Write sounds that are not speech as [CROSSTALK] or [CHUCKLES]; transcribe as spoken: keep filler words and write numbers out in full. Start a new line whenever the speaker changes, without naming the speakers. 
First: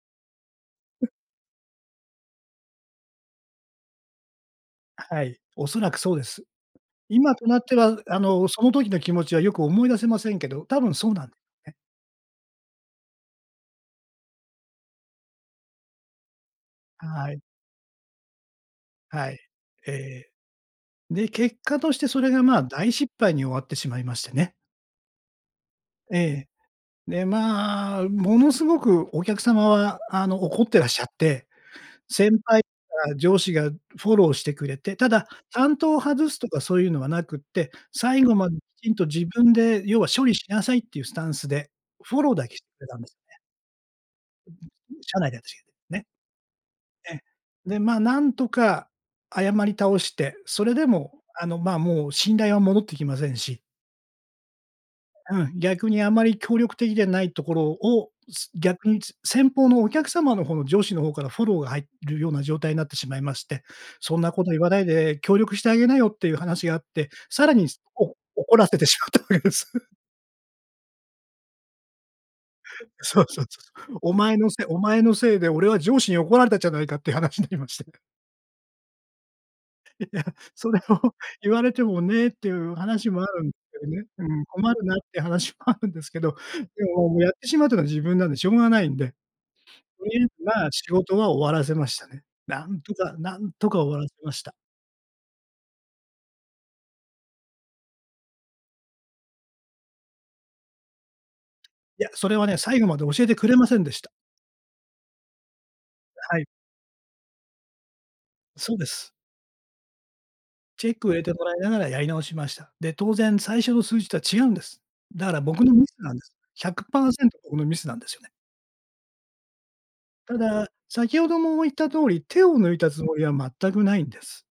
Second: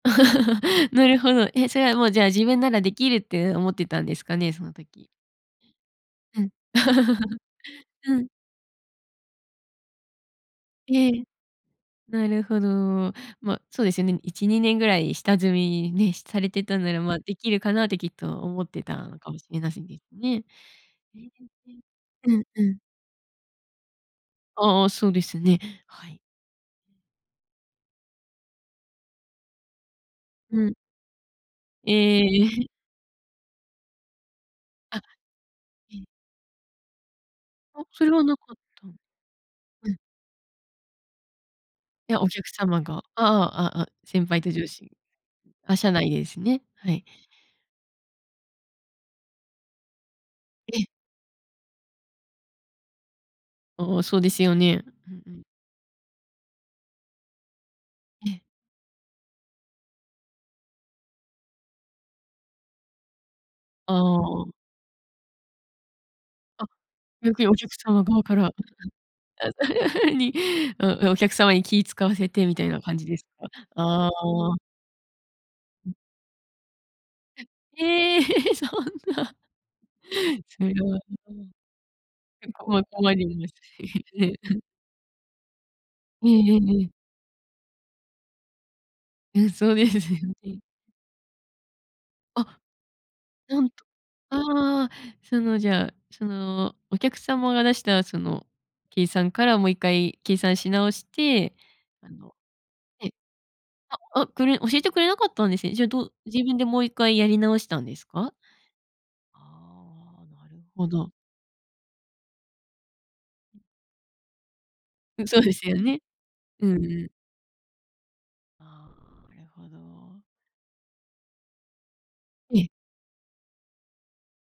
[CHUCKLES]
う
な
ん。
るほど。え、それはもうじゃあ自分ならできるってうん思ってたんですかね、その時。
はい、おそらくそうで
う
す。
ん、
今
[CHUCKLES]
となっては
う
あ
ん。
のその時の気持ちはよく思い出せませんけど、多分
え
そうな
え。
んですね。
なるほど。まあそうですよね。いちにねんぐらい下積みね、されてたんならまあ
は
で
い。
きるかなってきっと思ってたの
は
かも
い。
しれません
え
です
え。
ね。
で、結果
[UNINTELLIGIBLE]
としてそれ
う
が
ん
ま
う
あ
ん。
大失敗に終わってしまいましてね。
ああ、そうですね。はい。
ええ。で、まあものすごくお客様はあの
う
怒っ
ん。
てらっしゃって、
えええ
先
ええ
輩
え。
とか上司がフォローしてくれて、
あ、
ただ担当
え
を
え。
外すとかそういうのはなくって、
あ、それ
最
は
後
なか
ま
っ
でき
た。
ちんと自分で
うん。
要は処理しなさいっていうスタンスで
い
フ
や、
ォ
お
ロー
客
だけしてく
様
れた
が、
ん
あ
ですよ
あ、
ね。
ああああ、先輩と上司、
社内で私
あ、社
がね。
内でですね、はい。
え、で、まあなんとか謝り倒して、それ
え
で
え。
もあのまあもう信頼は戻ってきませんし
ああ、そうですよね。うんう
う
ん。
ん、逆にあんまり協力的でないところを、
ええ。
す逆に先方のお客様の方の上司の方からフォローが入るような状態になってしまいまして、
あ
そんなこ
あ。
と言わないで協力してあげなよっていう
あ、
話があって、
逆
さ
に
ら
お
に
客様
おお
側から
怒
[UNINTELLIGIBLE]
らせてしまったわけです。
[CHUCKLES] にお客様に気を使わせてみたいな感じで
そ
す
うそう
か？
そう。
あ
お前の
あ。
せいお前のせいで俺は
うん。
上司に怒られたんじゃないかっていう話になりまして。
ええ、そんな。
いや
そ
そ
れ
れ
は。
を言
[UNINTELLIGIBLE]
われてもねっ
う
てい
ん、こ
う
ま
話
困
もあ
り
る
ま
んで
す
すけど
し
ね。うん、
ね。
困るなっていう話もあるんですけ
ええ
ど、
えええ
で
え。
ももうやってしまうというのは自分なんでしょうがないんで。
うん、そうです
と
よ
りあえず
ね。
まあ仕事は終わらせましたね。
あ、
なんとか、なん
な
と
ん
か
と、
終わらせました。
ああ、そのじゃそのお客様が出したその計算からもういっかい計算し直して、
いや、
あ
そ
の
れはね、最後まで
ええ、
教えてくれませんでした。
ああ、これ教えてくれなかったんですね。じゃあどう
は
自
い。
分でもう一回やり直したんですか？
そうです。
ああ、なるほ
チェックを
ど。
入れてもらいながらやり直しました。で、当然最初の数字とは違うんです。
うん、
だか
そ
ら
うで
僕
す
の
よ
ミス
ね。
なんです。
う
ひゃ
ん
く
う
パ
ん。
ーセント僕のミスなんですよね。
ああ、なるほど。
ただ、先ほども言った通り、手を
ええ。
抜いたつもりは全くないんです。